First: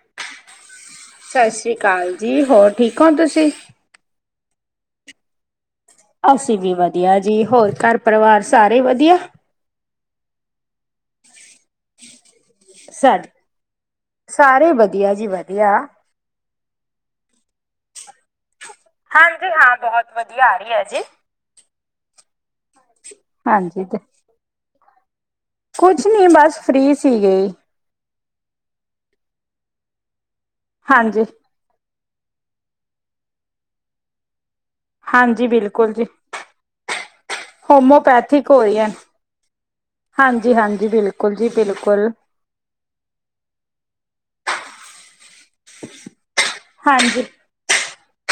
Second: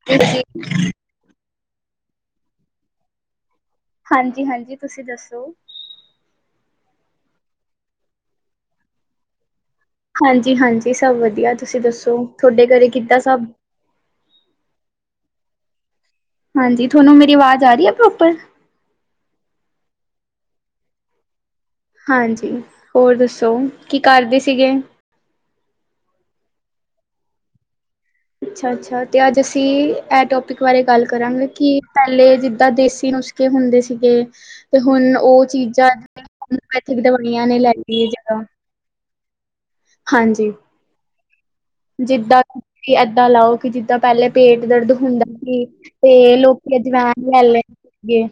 [inaudible] ਸਸ੍ਰੀ ਅਕਾਲ ਜੀ ਹੋਰ ਠੀਕ ਹੋ ਤੁਸੀਂ। ਹਾਂਜੀ- ਹਾਂਜੀ ਤੁਸੀਂ ਦੱਸੋ। ਅਸੀਂ ਵੀ ਵਧੀਆ ਜੀ, ਹੋਰ ਘਰ ਪਰਿਵਾਰ ਸਾਰੇ ਵਧੀਆ। ਹਾਂਜੀ- ਹਾਂਜੀ ਸਭ ਵਧੀਆ ਤੁਸੀਂ ਦੱਸੋ ਤੁਹਾਡੇ ਘਰੇ ਕਿੱਦਾਂ ਸਾਡੇ ਸਭ। ਸਾਰੇ ਵਧੀਆ ਜੀ ਵਧੀਆ। ਹਾਂਜੀ, ਤੁਹਾਨੂੰ ਮੇਰੀ ਆਵਾਜ਼ ਆ ਰਹੀ ਏ ਪ੍ਰੋਪਰ। ਹਾਂਜੀ ਹਾਂ ਬਹੁਤ ਵਧੀਆ ਆ ਰਹੀ ਹੈ ਜੀ। ਹਾਂਜੀ, ਹੋਰ ਦੱਸੋ ਹਾਂਜੀ ਤੇ ਕੀ ਕਰਦੇ ਸੀਗੇ। ਕੁਛ ਨੀ ਬਸ ਫ੍ਰਰੀ ਸੀਗੇ। ਅੱਛਾ- ਅੱਛਾ ਤੇ ਅੱਜ ਅਸੀਂ ਐ ਟੋਪਿਕ ਬਾਰੇ ਗੱਲ ਹਾਂਜੀ ਕਰਾਂਗੇ ਕਿ। ਪਹਿਲੇ ਜਿੱਦਾਂ ਦੇਸੀ ਨੁਸਖੇ ਹੁੰਦੇ ਸੀਗੇ ਤੇ ਹੁਣ ਉਹ ਹਾਂਜੀ ਚੀਜ਼ਾਂ ਬਿਲਕੁਲ ਜੀ ਜਿਵੇਂ ਉਹਨੂੰ ਇੱਥੇ ਖਿਡਾਉਣੀਆ ਨੇ ਲੈਂਦੀ ਜਿਦਾ। ਹੋਮੋਪੈਥਿਕ ਹੋ ਰਹੀ ਹੈ। ਹਾਂਜੀ- ਹਾਂਜੀ ਬਿਲਕੁਲ ਜੀ ਬਿਲਕੁਲ। ਵੀ ਐਦਾਂ ਲਾਓ ਕਿ ਜਿੱਦਾਂ ਪਹਿਲੇ ਪੇਟ ਦਰਦ ਹੁੰਦਾ ਸੀ ਤੇ ਲੋਕੀ ਹਾਂਜੀ ਅਜਵਾਇਨ ਲੈ ਲੈਦੇਂ ਸੀਗੇ।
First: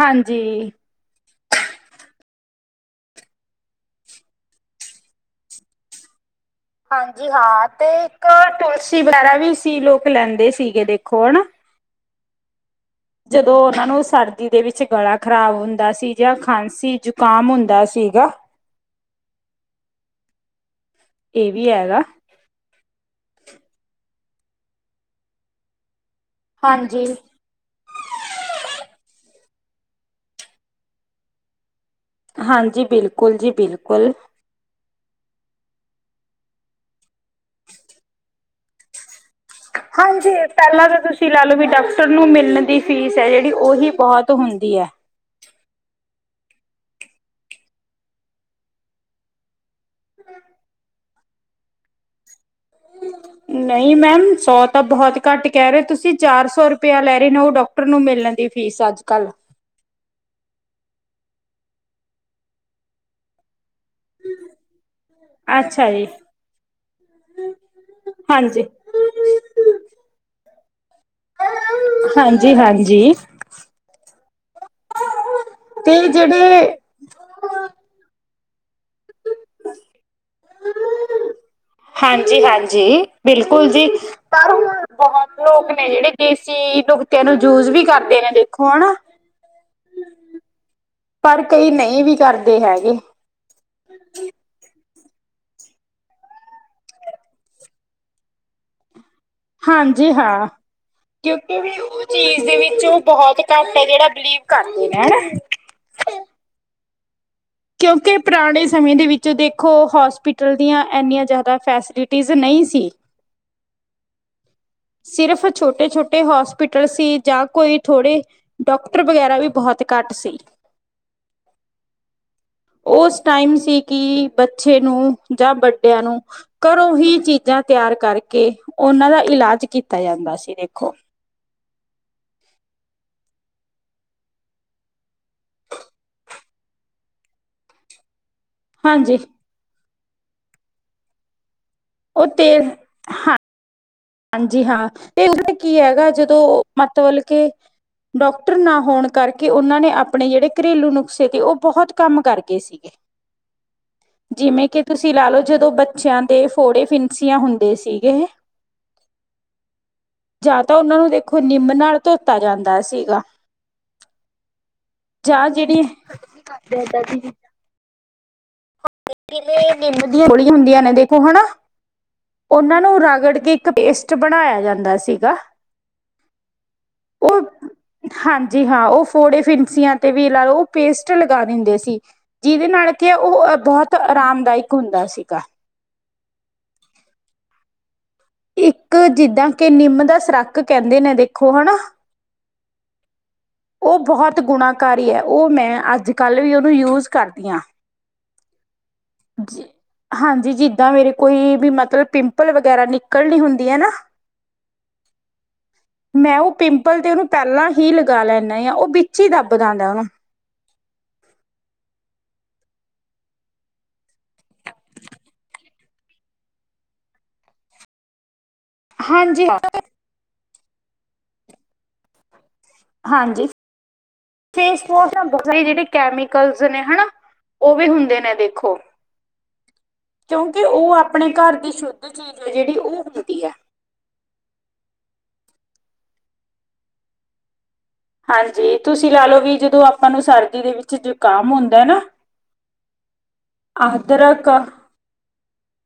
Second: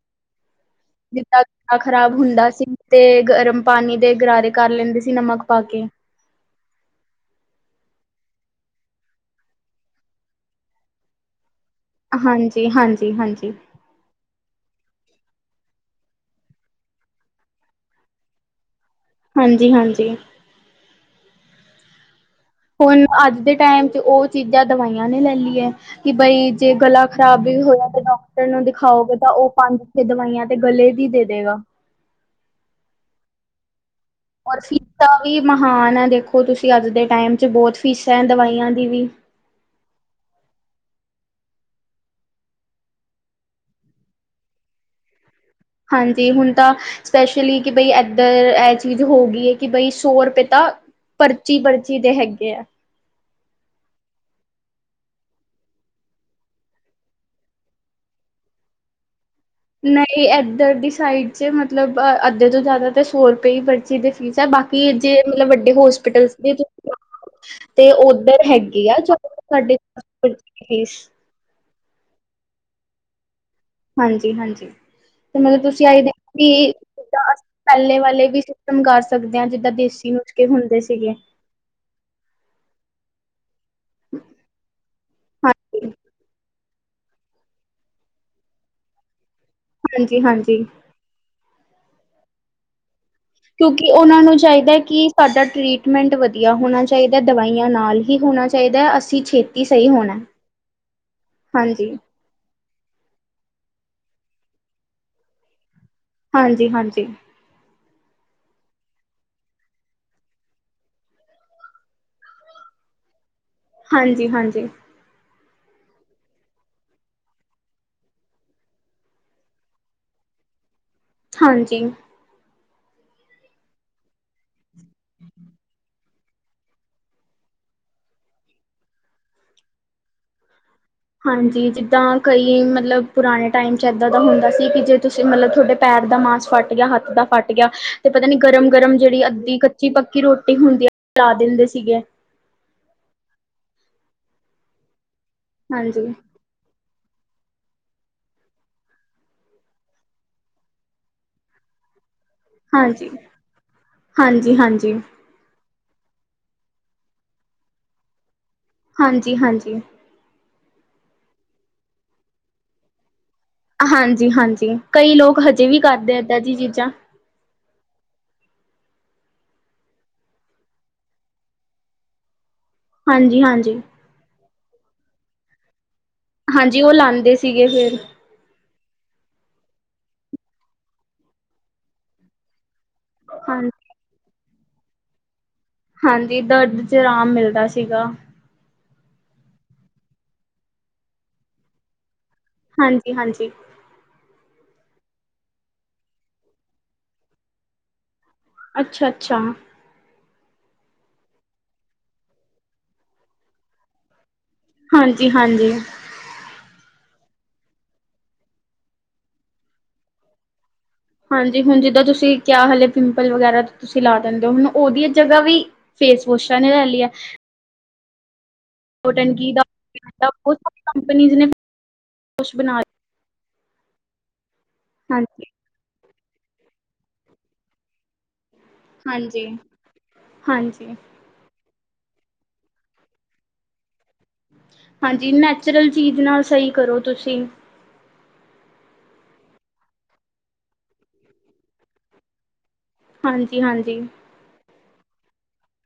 ਹਾਂਜੀ। ਜਿੱਦਾਂ ਗਲਾ ਖ਼ਰਾਬ ਹੁੰਦਾ ਸੀ ਤੇ ਗਰਮ ਪਾਣੀ ਦੇ ਗਰਾਰੇ ਕਰ ਲੈਂਦੇ ਸੀ ਨਮਕ ਪਾ ਕੇ। ਹਾਂਜੀ ਹਾਂ ਤੇ ਇੱਕ ਟੋਸੀ ਵਗੈਰਾ ਵੀ ਸੀ ਲੋਕ ਲੈਂਦੇ ਸੀਗੇ ਦੇਖੋ ਹਨਾ। ਹਾਂਜੀ। ਜੀ ਹਾਂਜੀ। ਹਾਂਜੀ, ਜਦੋਂ ਉਹਨਾਂ ਨੂੰ ਸਰ। ਜਿਹਦੇ ਵਿੱਚ ਗਲਾ ਖ਼ਰਾਬ ਹੁੰਦਾ ਸੀ ਜਾਂ ਖਾਂਸੀ ਜ਼ੁਕਾਮ ਹੁੰਦਾ ਸੀਗਾ। ਹਾਂਜੀ- ਹਾਂਜੀ। ਏ ਵੀ ਹੈਗਾ। ਹੁਣ ਅੱਜ ਦੇ ਟਾਈਮ 'ਚ ਉਹ ਚੀਜ਼ਾਂ ਦਵਾਈਆਂ ਨੇ ਲੈ ਲਈ ਹੈ ਕਿ ਬਈ ਜੇ ਗਲਾ ਹਾਂਜੀ ਖਰਾਬ। ਵੀ ਹੁਣ ਡਾਕਟਰ ਨੂੰ ਦਿਖਾਓਗੇ। ਤਾਂ ਉਹ ਪੰਜ, ਛੇ ਦਵਾਈਆਂ ਤੇ ਗਲੇ ਦੀ ਦੇ ਦੇਗਾ। ਹਾਂਜੀ! ਬਿਲਕੁਲ ਜੀ ਬਿਲਕੁਲ। ਔਰ ਫੀਸਾਂ ਵੀ ਮਹਾਨ ਹੈ। ਦੇਖੋ ਤੁਸੀ ਅੱਜ ਦੇ ਟਾਈਮ 'ਚ ਬਹੁਤ ਫੀਸਾਂ ਏਂ, ਦਵਾਈਆਂ ਦੀ ਵੀ। ਹਾਂਜੀ! ਪਹਿਲਾਂ ਤਾਂ ਤੁਸੀਂ ਲੈ ਲਓ ਵੀ ਡਾਕਟਰ ਨੂੰ ਮਿਲਨ ਦੀ ਫੀਸ ਹੈ ਜਿਹੜੀ, ਓਹੀ ਬਹੁਤ ਹੁੰਦੀ ਹੈ। ਹਾਂਜੀ! ਹੁਣ ਤਾਂ ਸਪੈਸ਼ਲੀ, ਕਿ ਬਈ ਏਧਰ ਇਹ ਚੀਜ ਹੋ ਗਈ ਕਿ ਬਈ ਸੌ ਰੁਪਏ ਤਾਂ ਪਰਚੀ-ਪਰਚੀ ਦੇ ਹੈਗੇ ਹੈ। ਨਹੀਂ ਮੈਮ, ਸੌ ਤਾਂ ਬਹੁਤ ਘੱਟ ਕਹਿ ਰਹੇ ਹੋ ਤੁਸੀ। ਚਾਰ ਸੌ ਰੁਪਇਆ ਲੈ ਰਹੇ ਨੇ। ਉਹ ਡਾਕ ਡੋਕਟਰ ਨੂੰ ਮਿਲਣ ਦੀ ਫੀਸ ਅੱਜ-ਕੱਲ। ਨਹੀਂ ਏਧਰ ਦੀ ਸਾਈਡ 'ਚ ਮਤਲਬ, ਅੱਧੇ ਤੋ ਜਿਆਦਾ ਤਾਂ ਸੌ ਰੁਪਏ ਹੀ ਬ ਪਰਚੀ ਦੀ ਫੀਸ ਹੈ। ਬਾਕੀ ਜੇ ਮਤਲਬ ਵੱਡੇ ਅੱਛਾ ਜੀ ਹੋਸਪਿਟਲਸ ਦੀ ਤੇ ਤੇ ਉੱਧਰ ਹਾਂਜੀ ਹੈਗੇ ਆ [inaudible] ਹਾਂਜੀ-ਹਾਂਜੀ। ਹਾਂਜੀ-ਹਾਂਜੀ, ਤੇ ਮਤਲਬ ਤੁਸੀ [inaudible] ਤੇ ਜਿੱਦਾਂ ਜਿਹੜੇ ਅਸੀ, ਪਹਿਲੇ ਵਾਲੇ ਵੀ ਸਿਸਟਮ ਕਰ ਸਕਦੇ ਹਾਂ, ਜਿੱਦਾਂ ਦੇਸੀ ਨੁਸਕੇ ਹੁੰਦੇ ਸੀਗੇ। ਹਾਂਜੀ-ਹਾਂਜੀ। ਬਿਲਕੁਲ ਜੀ, ਪਰ ਹੁਣ ਬਹੁਤ ਲੋਕ ਨੇਂ ਹਾਂਜੀ ਜਿਹੜੇ ਦੇਸੀ ਦੁਕ ਤੇ ਓਹਨੂੰ ਯੂਜ਼ ਵੀ ਕਰਦੇ ਨੇਂ ਦੇਖੋ, ਹਨਾ। ਹਾਂਜੀ। ਪਰ, ਕਈ ਨਹੀਂ ਵੀ ਕਰਦੇ ਹੈਗੇ। ਕਿਉਂਕਿ ਉਹਨਾਂ ਨੂੰ ਚਾਹੀਦਾ ਹੈ, ਕਿ ਸਾਡਾ ਟਰੀਟਮੈਂਟ ਵਧੀਆ ਹੋਉਨਾ ਚਾਹੀਦਾ। ਦਵਾਈਆਂ ਨਾਲ ਹੀ ਹੋਉਨਾ 'ਚ ਚਾਹੀਦਾ ਏ, ਅੱਸੀ ਛੇਤ ਹਾਂਜੀ ਹਾਂ, ਕਿਉਂਕਿ ਬਈ ਹਾਂਜੀ ਚੀਜ ਦੇ ਵਿੱਚ, ਉਹ ਬਹੁਤ ਘੱਟ ਹੈ ਜਿਹੜਾ ਬਿਲੀਵ ਕਰਦੇ ਨੇਂ, ਹਨਾ। ਹਾਂਜੀ-ਹਾਂਜੀ। ਕਿਉਂਕਿ ਪੁਰਾਣੇ ਸਮੇਂ ਦੇ ਵਿੱਚ ਦੇਖੋ, ਹੋਸਪਿਟਲ ਦੀਆਂ ਇੰਹਨੀਆਂ ਜਿਆਦਾ ਫੈਸਿਲਿਟੀਜ਼ ਨਹੀਂ ਸੀ। ਹਾਂਜੀ-ਹਾਂਜੀ। ਸਿਰਫ ਛੋਟੇ-ਛੋਟੇ ਹੋਸਪਿਟਲ ਸੀ। ਜਾਂ ਕੋਈ ਥੋੜੇ ਡਾਕਟਰ ਵਗੈਰਾ ਵੀ, ਬਹੁਤ ਘੱਟ ਸੀ। ਹਾਂਜੀ। ਉਸ ਟਾਈਮ ਸੀ, ਕਿ ਬੱਚੇ ਨੂੰ ਜਾਂ ਵੱਡਿਆਂ ਨੂੰ ਘਰੋਂ ਹੀ ਚੀਜਾਂ ਤਿਆਰ ਕਰਕੇ, ਉਹਨਾਂ ਦਾ ਇਲਾਜ ਕੀਤਾ ਜਾਂਦਾ ਸੀ, ਦੇਖੋ। ਹਾਂਜੀ, ਜਿੱਦਾਂ ਕਈ ਮਤਲਬ ਪੁਰਾਣੇ ਟਾਈਮ 'ਚ, ਇੱਦਾਂ ਦਾ ਹੁੰਦਾ ਸੀ। ਕਿ ਜੇ ਤੁਸੀ, ਮਤਲਬ ਤੁਹਾਡੇ ਪੈਰ ਦਾ ਮਾਸ ਫੱਟ ਗਿਆ, ਹੱਥ ਦਾ ਫੱਟ ਗਿਆ ਤੇ ਪਤਾ ਨੀ ਗਰਮ-ਗਰਮ ਹਾਂਜੀ ਜਿਹੜੀ, ਅੱਧੀ ਕੱਚੀ-ਪੱਕੀ ਰੋਟੀ ਹੁੰਦੀ ਏ, [inaudible] ਲਾ ਦਿੰਦੇ ਸੀਗੇ। ਉਹ ਤੇਲ, ਹਾਂ। ਹਾਂਜੀ ਹਾਂ, ਤੇ ਓਹ ਤੇ ਕੀ ਹਾਂਜੀ, ਹੈਗਾ, ਜਦੋ ਮਤਬਲ ਕੇ ਡਾਕਟਰ ਨਾ ਹੋਣ ਕਰਕੇ, ਉਹਨਾਂ ਨੇਂ ਆਪਣੇ ਜਿਹੜੇ ਘਰੇਲੂ ਨੁਕਸੇ ਤੇ, ਉਹ ਬਹੁਤ ਕੰਮ ਕਰ ਗ ਗਏ ਸੀਗੇ। ਹਾਂਜੀ, ਹਾਂਜੀ, ਹਾਂਜੀ। ਜਿਵੇਂ ਕਿ ਹਾਂਜੀ, ਤੁਸੀ ਲਾ ਲਓ, ਜਦੋਂ ਬ ਚਿਆਂ ਦੇ, ਫੋੜੇ ਫਿਨਸੀਆਂ ਹੁੰਦੇ ਸੀਗੇ। ਹਾਂਜੀ-ਹਾਂਜੀ। ਜਾਂ ਤਾਂ ਉਹਨਾਂ ਨੂੰ ਦੇਖੋ, ਨਿੰਮ ਨਾਲ ਧੋਤਾ ਜਾਂਦਾ ਸੀਗਾ। ਹਾਂਜੀ-ਹਾਂਜੀ, ਕਈ ਲੋਕ ਜਾਂ ਹਜੇ ਵੀ ਜਿਹੜੀ ਕਰਦੇ ਹੈਂ, ਇਹਦਾਂ ਦੀ ਚੀਜਾਂ। [inaudible] ਜਿਵੇਂ ਨਿੰਮ ਦੀਆਂ [inaudible] ਗੋਲੀਆਂ ਹੁੰਦੀਆਂ ਨੇਂ ਦੇਖੋ, ਹੇਨਾ। ਉਹਨਾਂ ਨੂੰ ਰਗੜ ਹਾਂਜੀ, ਕੇ, ਇੱਕ ਹਾਂਜੀ, ਪੇਸਟ ਬਣਾਇਆ ਜਾਂਦਾ ਸੀਗਾ। ਹਾਂਜੀ, ਉਹ ਲਾਉਂਦੇ ਸੀਗੇ ਫਿਰ। ਜੀ ਹਾਂ, ਉਹ ਫੋੜੇ ਫਿਨਸੀਆਂ ਤੇ ਵੀ ਲਾ ਲਓ, ਉਹ ਪੇਸਟ ਲਗਾ ਦਿੰਦੇ ਸੀ। ਜਿਹਦੇ ਨਾਲ ਕਿ ਉਹ ਹਾਂਜੀ। ਬਹੁਤ, ਆਰਾਮਦਾਇਕ ਹੁੰਦਾ ਸੀਗਾ। ਹਾਂਜੀ, ਦਰਦ 'ਚ ਆਰਾਮ ਮਿਲਦਾ ਸੀਗਾ। ਇੱਕ ਜਿੱਦਾਂ ਕਿ ਨਿੰਮ ਦਾ ਸਰਾੱਕ ਕਹਿੰਦੇ ਨੇ ਦੇਖੋ, ਹਨਾ। ਹਾਂਜੀ, ਹਾਂਜੀ। ਉਹ ਬਹੁਤ ਗੁਣਾਕਾਰੀ ਹੈ। ਉਹ ਮੈਂ ਅੱਜ ਕੱਲ੍ਹ ਵੀ, ਉਹਦਾ ਯੂਜ਼ ਕਰਦੀ ਹਾਂ। ਅੱਛਾ, ਅੱਛਾ। ਹਾਂਜੀ, ਜਿੱਦਾਂ ਮੇਰੇ ਕੋਈ ਵੀ ਮਤਲਬ, ਪਿੰਪਲ ਵਗੈਰਾ ਨਿਕਲਣੀ ਹੁੰਦੀ ਹੈ ਨਾ ਹਾਂਜੀ, ਹਾਂਜੀ। ਮੈਂ ਉਹ ਪਿੰਪਲ ਤੇ ਉਹਨੂੰ ਪੈਲਾਂ ਹੀ ਲਗਾ ਲੈਂਦਾ ਆ ਉਹ ਵਿੱਚ ਹੀ ਦੱਬ ਜਾਦਾ ਨਾ। ਹਾਂਜੀ ਹੁਣ ਜਿੱਦਾਂ ਤੁਸੀਂ ਕਿਆ ਹਾਲੇ ਪਿੰਪਲ ਵਗੈਰਾ ਤੁਸੀਂ ਲਾ ਦਿੰਦੇ ਹੋ ਹੁਣ ਉਹਦੀਆਂ ਜਗ੍ਹਾ ਵੀ ਫੇਸ ਵੋਸ਼ਾਂ ਨੇ ਲੈ ਲੀਐ। ਹਾਂਜੀ [unintelligible] ਦਾ ਕੰਪਨੀ ਨੇ ਕੁਛ ਬਣਾ ਹਾਂਜੀ ਫੇਸ ਵੋਸ਼ ਹਾਂਜੀ-ਹਾਂਜੀ-ਹਾਂਜੀ। ਜਿਹੜੇ ਕੈਮੀਕਲਸ ਨੇ ਹਨਾ ਉਹ ਵੀ ਹੁੰਦੇ ਨੇ। ਦੇਖੋ ਹਾਂਜੀ ਕਿਉਂਕਿ ਉਹ ਹਾਂਜੀ ਆਪ ਆਪਣੇ ਘਰ ਦੀ ਸ਼ੁੱਧ ਚੀਜ਼ ਹੈ ਜਿਹੜੀ ਉਹ ਹੁੰਦੀ ਹੈ। ਹਾਂਜੀ ਨੈਚੁਰਲ ਚੀਜ਼ ਨਾਲ ਸਹੀ ਕਰੋ ਤੁਸੀਂ। ਹਾਂਜੀ ਤੁਸੀਂ ਲਾ ਲਓ ਵੀ ਜਦੋਂ ਆਪਾਂ ਨੂੰ ਸਰਦੀ ਦੇ ਵਿੱਚ ਜ਼ੁਕਾਮ ਹੁੰਦਾ ਨਾ ਹਾਂਜੀ-ਹਾਂਜੀ। ਆਦਰਕ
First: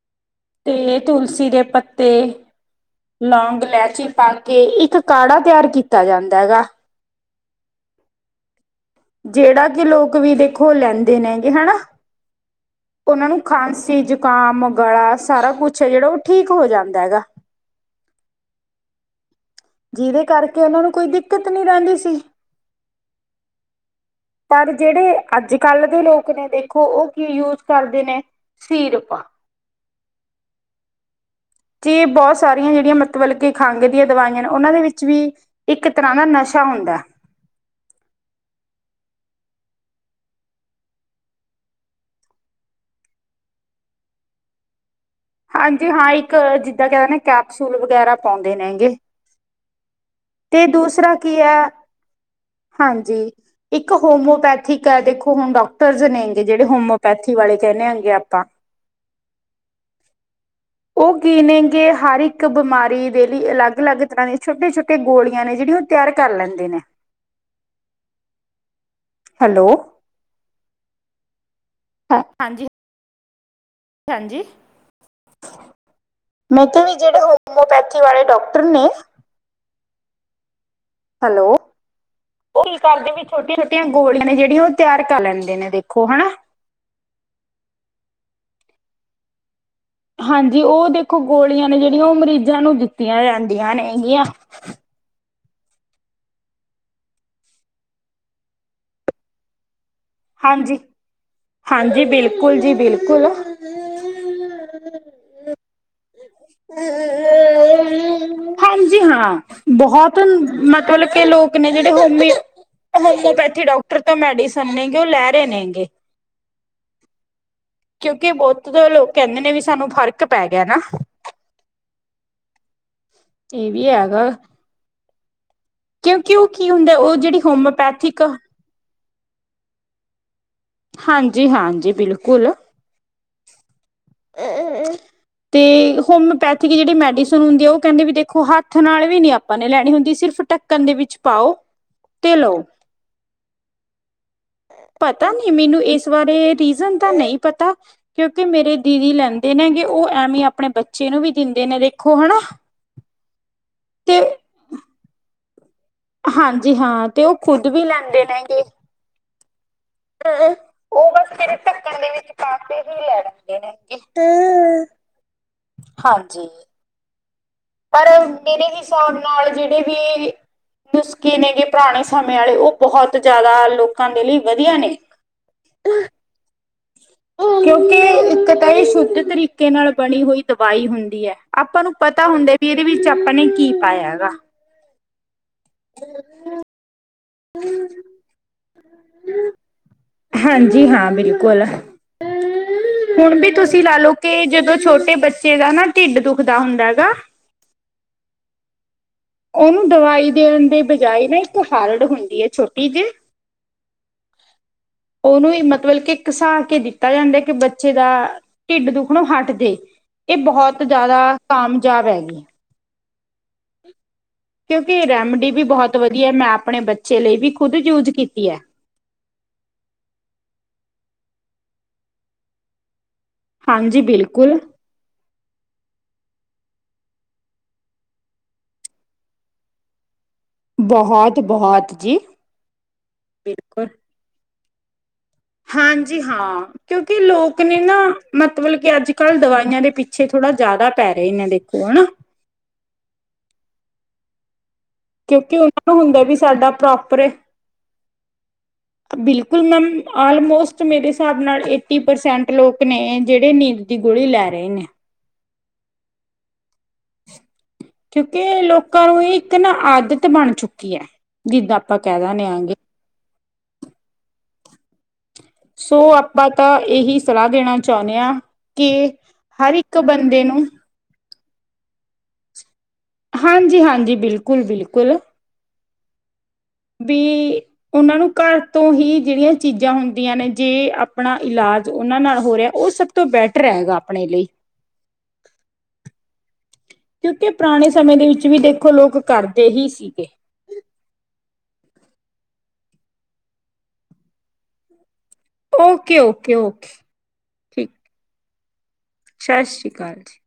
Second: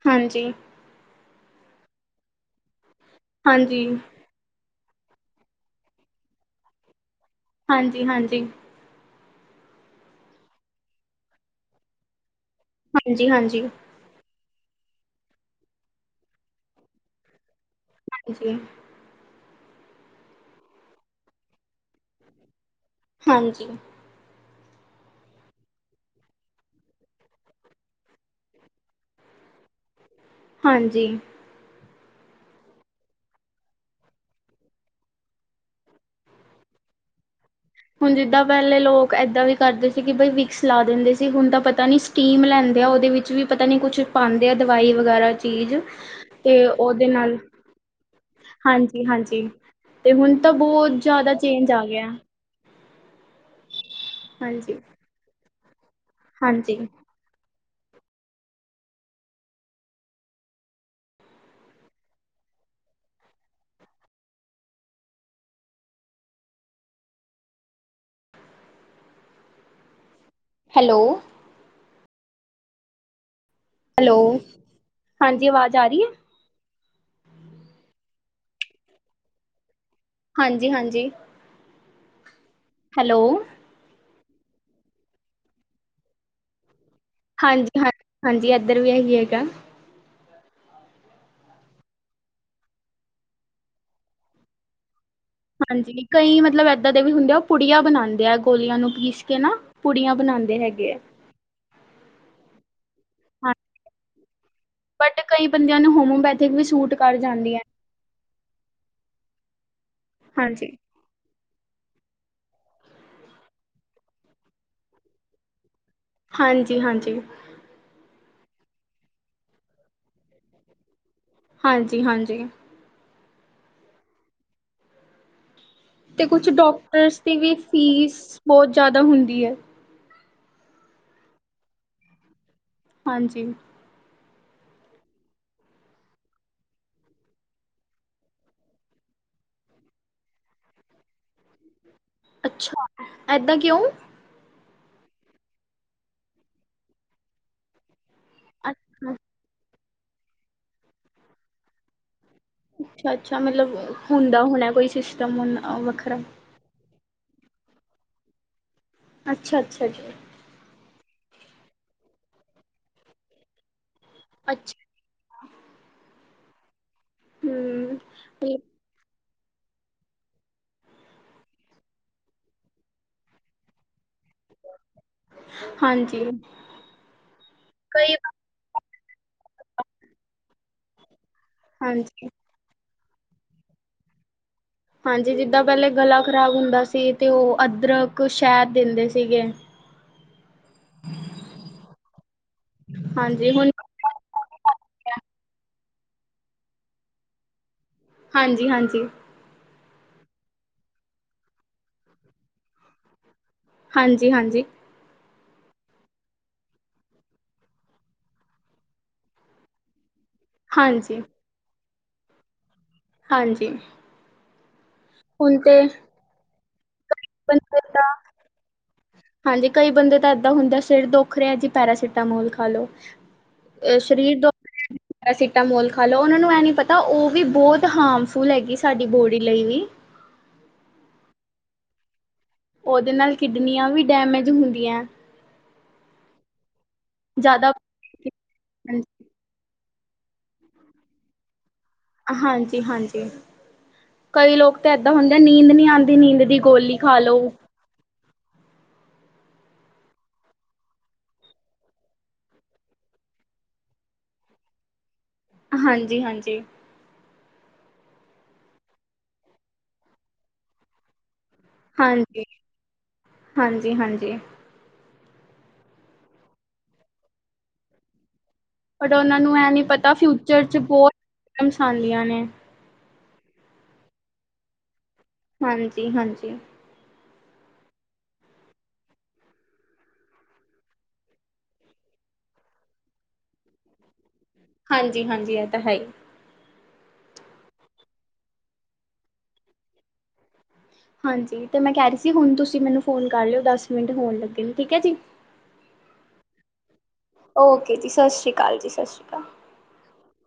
ਹਾਂਜੀ। ਤੇ ਤੁਲਸੀ ਦੇ ਪੱਤੇ ਲੌਂਗ ਲੈਚੀ ਪ ਕੇ ਇੱਕ ਕਾੜਾ ਤਿਆਰ ਕੀਤਾ ਜਾਂਦਾ ਉਹਦਾ ਹਾਂਜੀ, ਹਾਂਜੀ। ਜਿਹੜਾ ਕਿ ਲੋਕ ਵੀ ਦੇਖੋ ਲੈਂਦੇ ਨੇਗੇ ਹਨਾ। ਉਹਨਾਂ ਨੂੰ ਹਾਂਜੀ-ਹਾਂਜੀ-ਹਾਂਜੀ-ਹਾਂਜੀ-ਹਾਂਜੀ-ਹਾਂਜੀ-ਹਾਂਜੀ। ਖਾਂਸੀ ਜ਼ੁਕਾਮ ਗਲਾ ਸਾਰਾ ਕੁਛ ਹੈ ਜਿਹੜਾ ਉਹ ਠੀਕ ਹੋ ਜਾਂਦਾ ਹੈਗਾ। ਹਾਂਜੀ। ਜੀਹਦੇ ਕਰਕੇ ਉਹਨਾਂ ਨੂੰ ਕੋਈ ਦਿੱਕਤ ਨਹੀਂ ਰਹਿੰਦੀ ਸੀ। ਹਾਂਜੀ। ਪਰ ਜੇੜੇ ਅੱਜ ਕੱਲ ਦੇ ਲੋਕ ਨੇ ਦੇਖੋ ਉਹ ਕੀ ਯੂਜ ਕਰਦੇ ਨੇ ਸੀਰਪਾ ਹਾਂਜੀ। ਤੇ ਬੋਤ ਸਾਰੀਆਂ ਜਿਹੜੀਆਂ ਮਤਲਬ ਕਿ ਖੰਘ ਦੀਆਂ ਦਵਾਈਆਂ ਨੇ ਉਹਨਾਂ ਦੇ ਵਿੱਚ ਵੀ ਇੱਕ ਤਰ੍ਹਾਂ ਦਾ ਨਸ਼ਾ ਹੁੰਦਾ। ਹੁਣ ਜਿੱਦਾਂ ਪੈਲੇ ਲੋਕ ਏਦਾਂ ਵੀ ਕਰਦੇ ਸੀ। ਕਿ ਬਈ ਵਿਕਸ ਲਾ ਦਿੰਦੇ ਸੀ ਹੁਣ ਤਾਂ ਪਤਾ ਨਹੀਂ ਸਟੀਮ ਲੈਂਦੇ ਆ ਉਹਦੇ ਵਿੱਚ ਵੀ ਪਤਾ ਨਹੀਂ ਕੁਛ ਪਾਂਦੇ ਆ ਦਵਾਈ ਵਗੈਰਾ 'ਚ ਚੀਜ਼ ਹਾਂਜੀ ਹਾਂ ਇੱਕ ਤੇ ਜਿੱਦਾਂ ਕਹਿ ਉਹਦੇ ਦਿੰਦੇ ਨਾਲ ਕੈਪਸੂਲ ਵਗੈਰਾ ਪਾਉਂਦੇ ਨੇਗੇ। ਹਾਂਜੀ, ਹਾਂਜੀ। ਤੇ ਹੁਣ ਤਾਂ ਤੇ ਬੋਤ ਦੂਸਰਾ ਜ਼ਿਆਦਾ ਕੀ ਹੈ ਚੇਂਜ ਆ ਗਿਆ। ਹਾਂਜੀ ਇੱਕ ਹਾਂਜੀ ਹੋਮਿਓਪੈਥਿਕ ਹੈ ਦੇਖੋ ਹੁਣ ਡਾਕਟਰਸ ਨੇਗੇ ਜੇੜੇ ਹਾਂਜੀ ਹੋਮਿਓਪੈਥਿਕ ਵਾਲੇ ਕਹਿੰਦੇ ਹਾਂਗੇ ਆਪਾਂ ਉਹ ਕੀ ਨੇਗੇ ਹਰ ਇੱਕ ਬਿਮਾਰੀ ਦੇ ਲਈ ਅਲੱਗ, ਅਲੱਗ ਤਰ੍ਹਾਂ ਦੀਆਂ ਛੋਟੇ, ਛੋਟੇ ਗੋਲੀਆਂ ਨੇ ਜਿਹੜੀਆਂ ਤਿਆਰ ਕਰ ਲੈਂਦੇ ਨੇ ਹੈਲੋ। ਹੈਲੋ। ਹਾਂਜੀ। ਹੈਲੋ ਹਾਂਜੀ ਆਵਾਜ਼ ਆ ਰਹੀ ਏ। ਮੈਂ ਕਿਹਾ ਵੀ ਜਿਹੜੇ ਹੋਮਓਪੈਥਿਕ ਵਾਲੇ ਡਾਕਟਰ ਨੇ ਹਾਂਜੀ, ਹਾਂਜੀ। ਹੈਲੋ ਘਰ ਕਰਦੇ ਹੈਲੋ ਵੀ ਛੋਟੀ ਟੀਆਂ ਗੋਲੀਆਂ ਨੇ ਜਿਹੜੀਆਂ ਉਹ ਤਿਆਰ ਕਰ ਲੈਂਦੇ ਨੇ ਦੇਖੋ ਹਨਾ। ਹਾਂਜੀ ਹਾਂ ਹਾਂਜੀ ਇੱਧਰ ਵੀ ਹੈ ਹੀ ਹੈਗਾ। ਹਾਂਜੀ ਉਹ ਦੇਖੋ ਗੋਲੀਆਂ ਨੇ ਜਿਹੜੀਆਂ ਉਹ ਮਰੀਜ਼ਾਂ ਨੂੰ ਦਿੱਤੀਆਂ ਜਾਂਦੀਆਂ ਨੇ ਹੈਗੀਆਂ। ਹਾਂਜੀ ਕਈ ਮਤਲਬ ਏਦਾਂ ਦੇ ਵੀ ਹੁੰਦੇ ਆ ਪੁੜੀਆਂ ਬਣਾਦੇ ਆ ਗੋਲੀਆਂ ਨੂੰ ਪੀਸ ਕੇ ਨਾ ਪੁੜੀਆਂ ਬਣਾਉਂਦੇ ਹਾਂਜੀ, ਹੈਗੇ ਹਾਂਜੀ ਬਿਲਕੁਲ ਜੀ, ਬਿਲਕੁਲ। ਆ ਬਟ ਕਈ ਬੰਦਿਆਂ ਨੂੰ ਹੋਮਓਪੈਥਿਕ ਵੀ ਸੂਟ ਕਰ ਜਾਂਦੀਆ। ਹਾਂਜੀ ਹਾਂ, ਬਹੁਤ ਹਾਂਜੀ। ਮਤਲਬ ਕੇ ਲੋਕ ਲੋਕ ਨੇ ਜੇੜੇ ਹੋਮਿ-ਹੋਮਿਓਪੈਥੀ ਡੋਕਟਰ ਤੋਂ ਮੈਡੀਸਨ ਨੇ ਗੇ ਓ ਲੈ ਰੇ ਨੇ ਗੇ। ਹਾਂਜੀ- ਹਾਂਜੀ। ਕਿਉਂਕਿ ਬਹੁਤ ਤੋਂ ਲੋਕ ਕੈਂਦੇ ਨੇ ਵੀ ਸਾਨੂੰ ਫ਼ਰਕ ਪੈ ਗਿਆ ਨਾ। ਹਾਂਜੀ- ਹਾਂਜੀ। ਏ ਵੀ ਹੈਗਾ। ਤੇ ਕਿਉਂਕਿ ਕੁਛ ਉਹ ਕੀ ਹੁੰਦਾ ਉਹ ਡੋਕਟਰਸ ਦੀ ਜਿਹੜੀ ਵੀ ਫੀਸ ਹੋਮਿਓਪੈਥਿਕ ਬੋਤ ਜਾਦਾ ਹੁੰਦੀ ਏ। ਹਾਂਜੀ- ਹਾਂਜੀ, ਬਿਲਕੁਲ। ਹਾਂਜੀ। [inaudible] ਤੇ ਹੋਮਿਓਪੈਥਿਕ ਜੇੜੀ ਮੈਡੀਸਨ ਹੁੰਦੀ ਏ ਓ ਕੈਂਦੇ ਨੇ ਵੀ ਦੇਖੋ ਹੱਥ ਨਾਲ ਵੀ ਨੀ ਆਪਾਂ ਨੇ ਲੈਣੀ ਹੁੰਦੀ ਸਿਰਫ ਢੱਕ ਕੰਨ ਦੇ ਵਿੱਚ ਪਾਓ। ਤੇ ਲਓ ਅੱਛਾ! ਐਦਾਂ ਕਿਉਂ? ਪਤਾ ਨੀ ਮੈਨੂੰ ਇਸ ਬਾਰੇ, ਰੀਜ਼ਨ ਤਾਂ ਨਈ ਪਤਾ। ਕਿਉਂਕਿ ਮੇਰੇ ਦੀਦੀ ਅੱਛਾ, ਲੈਂਦੇ ਨੇ ਗੇ ਓ ਐਵੇਂ ਅਪਣੇ ਬੱਚੇ ਨੂੰ ਵੀ ਦਿੰਦੇ ਨੇ, ਦੇਖੋ ਹਣਾ। ਅੱਛਾ- ਅੱਛਾ। ਮਤਲਬ ਹੁੰਦਾ ਹੋਣਾ ਕੋਈ ਸਿਸਟਮ ਹੁਨ ਵੱਖਰਾ। ਹਾਂਜੀ- ਹਾਂ। ਤੇ ਓ ਖੁਦ ਵੀ ਲੈਂਦੇ ਨੈ ਗੇ। ਅੱਛਾ- ਅੱਛਾ ਜੀ। ਓ ਬਸ ਫੇਰ ਢਕਨ ਦੇ ਵਿੱਚ ਪਾ ਕੇ ਹੀ ਲੈਦੇ ਨੇ ਗੇ। ਅੱਛ ਹਾਂਜੀ। ਹੂੰ। ਪਰ ਮੇਰੇ ਹਿਸਾਬ ਨਾਲ ਜੇੜੇ ਵੀ ਨੁਸਖੇ ਨੇ ਗੇ ਪੁਰਾਣੇ ਸਮੇਂ ਆਲੇ ਓ ਬਹੁਤ ਜਾਦਾ ਲੋਕਾਂ ਦੇ ਲਈ ਵਧੀਆ ਨੇ। [inaudible] ਕਿਉਂਕ ਕਈ ਇੱਕ ਤਾਂ ਏ ਸ਼ੁੱਧ ਤਰੀ ਕੇ ਨਾਲ ਬਣੀ ਹੋਈ ਦਵਾਈ ਹੁੰਦੀ ਐ। ਆਪਾਂ ਨੂੰ ਪਤਾ ਹਾਂਜੀ। ਹੁੰਦਾ ਵੀ ਏਦੇ ਵਿੱਚ ਆਪਾਂ ਨੇ ਕੀ ਪਾਇਆ ਹੈਗਾ। ਹਾਂਜੀ ਜਿੱਦਾਂ ਪੈਲੇ ਗਲਾ ਖ਼ਰਾਬ ਹੁੰਦਾ ਸੀ ਤੇ ਓ ਅਦਰਕ, ਸ਼ੈਦ ਦਿੰਦੇ ਸੀਗੇ। ਹਾਂਜੀ-ਹਾਂ ਬਿਲਕੁਲ। ਹੁਣ ਵੀ ਤੁਸੀਂ ਲਾ ਲਓ ਕੇ ਜਦੋਂ ਛੋਟੇ ਬੱਚੇ ਦਾ ਨਾ ਢਿੱਡ ਦੁੱਖਦਾ ਹੁੰਦਾ ਹੈਗਾ ਹਾਂਜੀ- ਹਾਂਜੀ। ਓਨੂੰ ਦਵਾਈ ਦੇਣ ਦੇ ਬਜਾਏ ਨਾ ਇੱਕ ਹਰੜ ਹੁੰਦੀ ਏ ਛੋਟੀ ਜੀ। ਹਾਂਜੀ- ਹਾਂਜੀ। ਓਨੂੰ ਹੀ ਮਤਬਲ ਕਿ ਘਿਸਾ ਕੇ ਦਿੱਤਾ ਜਾਂਦਾ ਕਿ ਬੱਚੇ ਦਾ ਢਿੱਡ ਦੁੱਖ ਨੂੰ ਹੱਟ ਜੇ, ਏ ਬਹੁਤ ਹਾਂਜੀ, ਜਾਦਾ ਕਾਮਜਾਬ ਹੈਗੀ। ਹਾਂਜੀ। ਕਿਉਂਕਿ ਰੈਮਡੀ ਹੁਣ ਵੀ ਤੇ ਬਹੁਤ ਵਧੀਐ, ਮੈਂ ਅਪਣੇ ਬੱਚੇ ਲਈ ਵੀ ਖੁਦ ਬੰਦੇ ਦਾ ਯੂਜ ਕੀਤੀ ਐ। ਹਾਂਜੀ, ਕਈ ਬੰਦੇ ਤਾਂ ਐਦਾਂ ਹੁੰਦੇ ਐ ਸਿਰ ਦੁੱਖ ਰਿਆ ਜੀ ਪੈਰਾਸੀਟਾਮੋਲ ਖਾਲੋ। ਅ ਹਾਂਜੀ ਸ਼ਰੀਰ ਦੁਖ ਬਿਲਕੁਲ ਰਿਆ ਪੈਰਾਸੀਟਾਮੋਲ ਖਾਲੋ। ਓਨਾਂ ਨੂੰ ਐ ਨੀ ਪਤਾ ਓ ਵੀ ਬੋਤ ਹਾਰਮਫੁੱਲ ਹੈਗੀ ਸਾਡੀ ਬੋਡੀ ਲਈ ਵੀ। ਬਹੁਤ- ਬਹੁਤ ਜੀ। ਓਦੇ ਨਾਲ ਬਿਲਕੁਲ ਕਿਡਨੀਆਂ ਵੀ ਡੈਮੇਜ ਹੁੰਦੀਐ। ਹਾਂਜੀ- ਹਾਂ ਕਿਉਂਕਿ ਲੋਕ ਜ਼ਿਆਦਾ ਨੇ ਨਾ ਮਤਬਲ ਕਿ ਅੱਜ ਕੱਲ ਦਵਾਈਆਂ ਦੇ ਪਿੱਛੇ ਥੋੜ੍ਹਾ ਜਾਦਾ ਪੈ ਰੇ ਨੇ ਦੇਖੋ ਹਣਾ। ਹਾਂਜੀ- ਹਾਂਜੀ। ਕਈ ਲੋਕ ਤਾਂ ਏਦਾਂ ਹੁੰਦੇ ਕਿਉਂਕਿ ਨੀਂਦ ਨੀ ਉਹਨਾਂ ਨੂੰ ਆਂਦੀ ਹੁੰਦਾ ਵੀ ਨੀਂਦ ਦੀ ਸਾਡਾ ਗੋਲੀ ਖਾ ਪ੍ਰੋਪਰ ਲੋ। [inaudible] ਬਿਲਕੁਲ ਮੈਮ ਆਲਮੋਸਟ ਮੇਰੇ ਹਿਸਾਬ ਨਾਲ ਏਟੀ ਪਰਸੈਂਟ ਲੋਕ ਨੇ ਜਿਹੜੇ ਨੀਦ ਦੀ ਗੋਲੀ ਲੈ ਰਹੇ ਨੇ। ਹਾਂਜੀ- ਹਾਂਜੀ। ਕਿਉਂਕਿ ਲੋਕਾਂ ਨੂੰ ਇੱਕ ਨਾ ਆਦਤ ਬਨ ਚੁੱਕੀ ਐ, ਜਿੱਦਾਂ- ਆਪਾਂ ਕਹਿ ਹਾਂਜੀ, ਦਿੰਦੇ ਆਂਗੇ ਹਾਂਜੀ- ਹਾਂਜੀ। ਸੋ ਆਪਾਂ ਤਾਂ ਇਹੀ ਸਲਾਹ ਦੇਨਾ ਚਾਹੁੰਨੇ ਆ। ਪਰ ਉਹਨਾਂ ਨੂੰ ਇਹ ਨੀ ਪਤਾ ਫਿਊਚਰ ਨੂੰ ਚ ਬੋਤ ਪਰੇ ਸਾ਼ਨੀਆਂ ਨੇ। ਹਾਂਜੀ- ਹਾਂਜੀ ਬਿਲਕੁਲ- ਬਿਲਕੁਲ। ਹਾਂਜੀ- ਹਾਂਜੀ। ਬੀ, ਉਹਨਾਂ ਨੂੰ ਘਰ ਤੋਂ ਹੀ ਜਿਹੜੀਆਂ ਚੀਜ਼ਾਂ ਹੁੰਦੀਆਂ ਨੇ ਜੇ ਆਪਨਾ ਇਲਾਜ ਉਹਨਾਂ ਨਾਲ ਹੋ ਰਿਹਾ ਉ ਸਭ ਤੋਂ ਬੈਟਰ ਰਹੈਗਾ ਆਪਣੇ ਲਈ। ਹਾਂਜੀ- ਹਾਂਜੀ ਇਹ ਤਾਂ ਐ ਹੀ। ਕਿਉਂਕਿ ਪੁਰਾਣੇ ਸਮੇਂ ਦੇ ਵਿੱਚ ਵੀ ਦੇਖੋ ਲੋਕ ਕਰਦੇ ਹੀ ਸੀਗੇ। ਹਾਂਜੀ ਤੇ ਮੈਂ ਕਹਿ ਰਹੀ ਸੀ ਹੁਣ ਤੁਸੀਂ ਮੈਨੂੰ ਫੋਨ ਕਰ ਲਿਓ ਦਸ ਮਿੰਟ ਹੋਣ ਲੱਗੇ ਨੇ ਠੀਕ ਹੈ ਜੀ। ਓਕੇ- ਓਕੇ, ਓਕੇ ਓਕੇ ਜੀ ਸਤਿ ਸ਼੍ਰੀ ਅਕਾਲ ਜੀ, ਸਤਿ ਸ਼੍ਰੀ ਅਕਾਲ। ਸਤਿ ਸ਼੍ਰੀ ਅਕਾਲ ਜੀ।